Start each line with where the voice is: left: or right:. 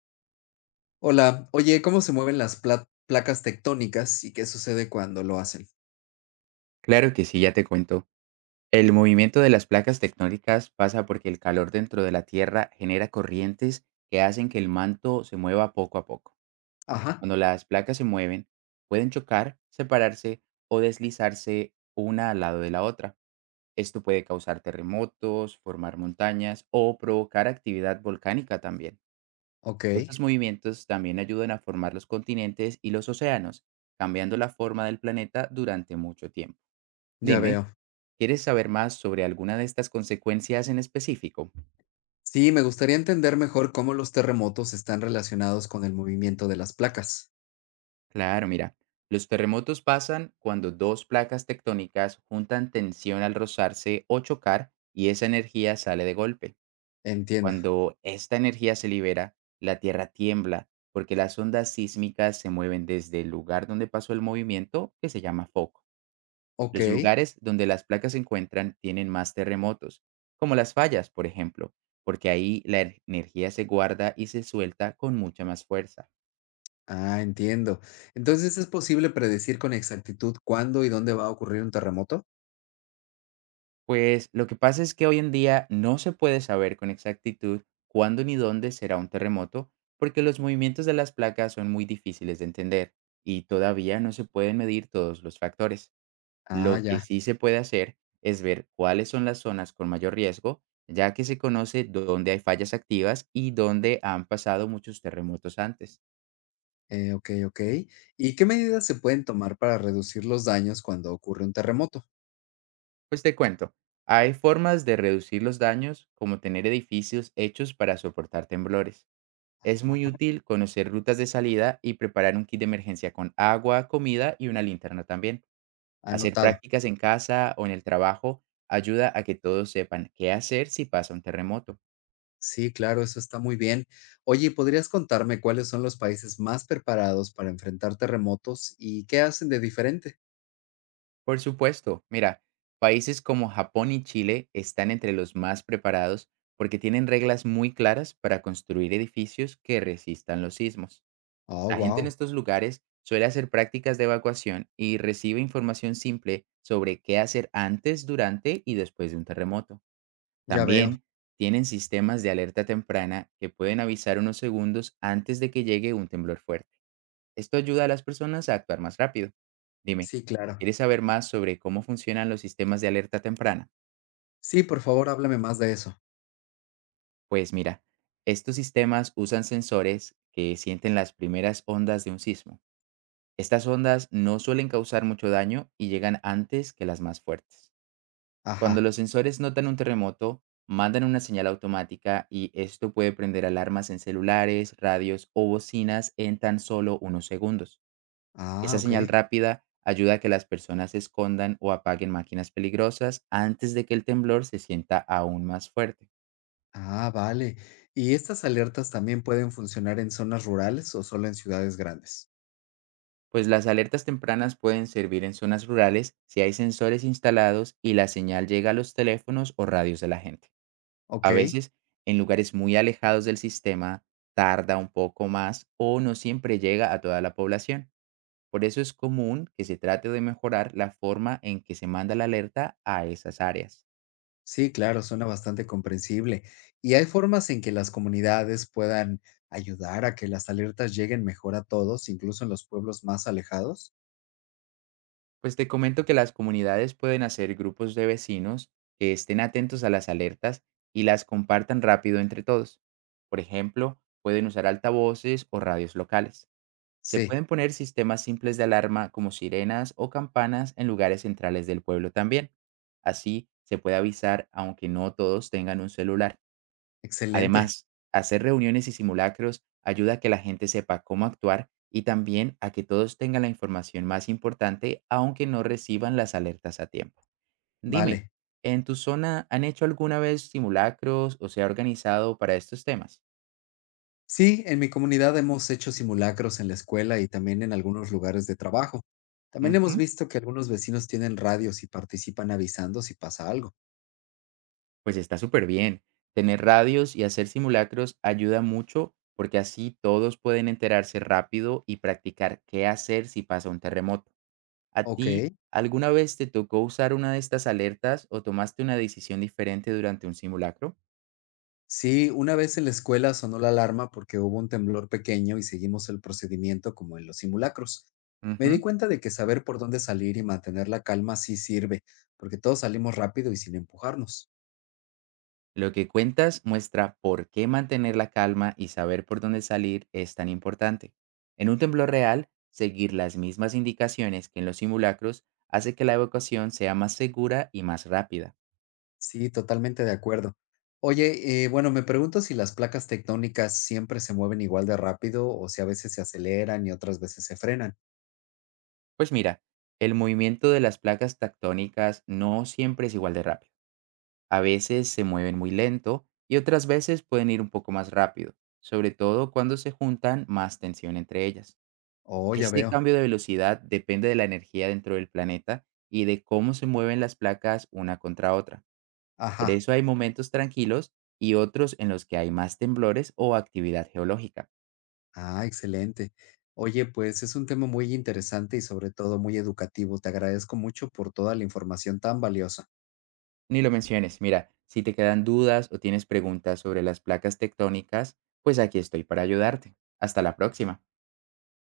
left: Hola, oye, ¿cómo se mueven las placas tectónicas y qué sucede cuando lo hacen?
right: Claro que sí, ya te cuento. El movimiento de las placas tectónicas pasa porque el calor dentro de la Tierra genera corrientes que hacen que el manto se mueva poco a poco.
left: Ajá,
right: Cuando las placas se mueven, pueden chocar, separarse o deslizarse una al lado de la otra. Esto puede causar terremotos, formar montañas o provocar actividad volcánica también.
left: ok,
right: Estos movimientos también ayudan a formar los continentes y los océanos, cambiando la forma del planeta durante mucho tiempo.
left: ya
right: Dime,
left: veo.
right: ¿quieres saber más sobre alguna de estas consecuencias en específico?
left: Sí, me gustaría entender mejor cómo los terremotos están relacionados con el movimiento de las placas.
right: Claro, mira, los terremotos pasan cuando dos placas tectónicas juntan tensión al rozarse o chocar y esa energía sale de golpe.
left: Entiendo,
right: Cuando esta energía se libera, la Tierra tiembla porque las ondas sísmicas se mueven desde el lugar donde pasó el movimiento, que se llama foco.
left: ok,
right: Los lugares donde las placas se encuentran tienen más terremotos, como las fallas, por ejemplo, porque ahí la energía se guarda y se suelta con mucha más fuerza.
left: ah, entiendo. Entonces, ¿es posible predecir con exactitud cuándo y dónde va a ocurrir un terremoto?
right: Pues lo que pasa es que hoy en día no se puede saber con exactitud cuándo ni dónde será un terremoto, porque los movimientos de las placas son muy difíciles de entender y todavía no se pueden medir todos los factores.
left: Ah,
right: Lo que
left: ya,
right: sí se puede hacer es ver cuáles son las zonas con mayor riesgo, ya que se conoce dónde hay fallas activas y dónde han pasado muchos terremotos antes.
left: ok, ok. ¿Y qué medidas se pueden tomar para reducir los daños cuando ocurre un terremoto?
right: Pues te cuento, hay formas de reducir los daños, como tener edificios hechos para soportar temblores. Es muy
left: Ah,
right: útil conocer rutas de salida y preparar un kit de emergencia con agua, comida y una linterna también. Hacer
left: anotado.
right: prácticas en casa o en el trabajo ayuda a que todos sepan qué hacer si pasa un terremoto.
left: Sí, claro, eso está muy bien. Oye, ¿podrías contarme cuáles son los países más preparados para enfrentar terremotos y qué hacen de diferente?
right: Por supuesto, mira, países como Japón y Chile están entre los más preparados porque tienen reglas muy claras para construir edificios que resistan los sismos.
left: Oh,
right: La gente en
left: wow,
right: estos lugares suele hacer prácticas de evacuación y recibe información simple sobre qué hacer antes, durante y después de un terremoto.
left: ya veo.
right: También tienen sistemas de alerta temprana que pueden avisar unos segundos antes de que llegue un temblor fuerte. Esto ayuda a las personas a actuar más rápido. Dime,
left: Sí, claro.
right: ¿quieres saber más sobre cómo funcionan los sistemas de alerta temprana?
left: Sí, por favor, háblame más de eso.
right: Pues mira, estos sistemas usan sensores que sienten las primeras ondas de un sismo. Estas ondas no suelen causar mucho daño y llegan antes que las más fuertes. Cuando
left: Ajá.
right: los sensores notan un terremoto, mandan una señal automática y esto puede prender alarmas en celulares, radios o bocinas en tan solo unos segundos. Esa
left: Ah, ok.
right: señal rápida ayuda a que las personas escondan o apaguen máquinas peligrosas antes de que el temblor se sienta aún más fuerte.
left: Ah, vale. ¿Y estas alertas también pueden funcionar en zonas rurales o solo en ciudades grandes?
right: Pues las alertas tempranas pueden servir en zonas rurales si hay sensores instalados y la señal llega a los teléfonos o radios de la gente.
left: Ok.
right: A veces, en lugares muy alejados del sistema, tarda un poco más o no siempre llega a toda la población. Por eso es común que se trate de mejorar la forma en que se manda la alerta a esas áreas.
left: Sí, claro, suena bastante comprensible. ¿Y hay formas en que las comunidades puedan ayudar a que las alertas lleguen mejor a todos, incluso en los pueblos más alejados?
right: Pues te comento que las comunidades pueden hacer grupos de vecinos que estén atentos a las alertas y las compartan rápido entre todos. Por ejemplo, pueden usar altavoces o radios locales. Se
left: Sí,
right: pueden poner sistemas simples de alarma como sirenas o campanas en lugares centrales del pueblo también. Así se puede avisar aunque no todos tengan un celular.
left: excelente.
right: Además, hacer reuniones y simulacros ayuda a que la gente sepa cómo actuar y también a que todos tengan la información más importante aunque no reciban las alertas a tiempo. Dime,
left: Vale.
right: ¿en tu zona han hecho alguna vez simulacros o se ha organizado para estos temas?
left: Sí, en mi comunidad hemos hecho simulacros en la escuela y también en algunos lugares de trabajo. También
right: Ujú,
left: hemos visto que algunos vecinos tienen radios y participan avisando si pasa algo.
right: pues está súper bien. Tener radios y hacer simulacros ayuda mucho porque así todos pueden enterarse rápido y practicar qué hacer si pasa un terremoto. ¿A ti
left: Ok.
right: alguna vez te tocó usar una de estas alertas o tomaste una decisión diferente durante un simulacro?
left: Sí, una vez en la escuela sonó la alarma porque hubo un temblor pequeño y seguimos el procedimiento como en los simulacros. Me di
right: Ujú.
left: cuenta de que saber por dónde salir y mantener la calma sí sirve, porque todos salimos rápido y sin empujarnos.
right: Lo que cuentas muestra por qué mantener la calma y saber por dónde salir es tan importante. En un temblor real, seguir las mismas indicaciones que en los simulacros hace que la evacuación sea más segura y más rápida.
left: Sí, totalmente de acuerdo. Oye, bueno, me pregunto si las placas tectónicas siempre se mueven igual de rápido o si a veces se aceleran y otras veces se frenan.
right: Pues mira, el movimiento de las placas tectónicas no siempre es igual de rápido. A veces se mueven muy lento y otras veces pueden ir un poco más rápido, sobre todo cuando se juntan más tensión entre ellas.
left: Oh, ya
right: Este
left: veo.
right: cambio de velocidad depende de la energía dentro del planeta y de cómo se mueven las placas una contra otra. Por
left: Ajá.
right: eso hay momentos tranquilos y otros en los que hay más temblores o actividad geológica.
left: Ah, excelente. Oye, pues es un tema muy interesante y sobre todo muy educativo. Te agradezco mucho por toda la información tan valiosa.
right: Ni lo menciones, mira, si te quedan dudas o tienes preguntas sobre las placas tectónicas, pues aquí estoy para ayudarte. Hasta la próxima.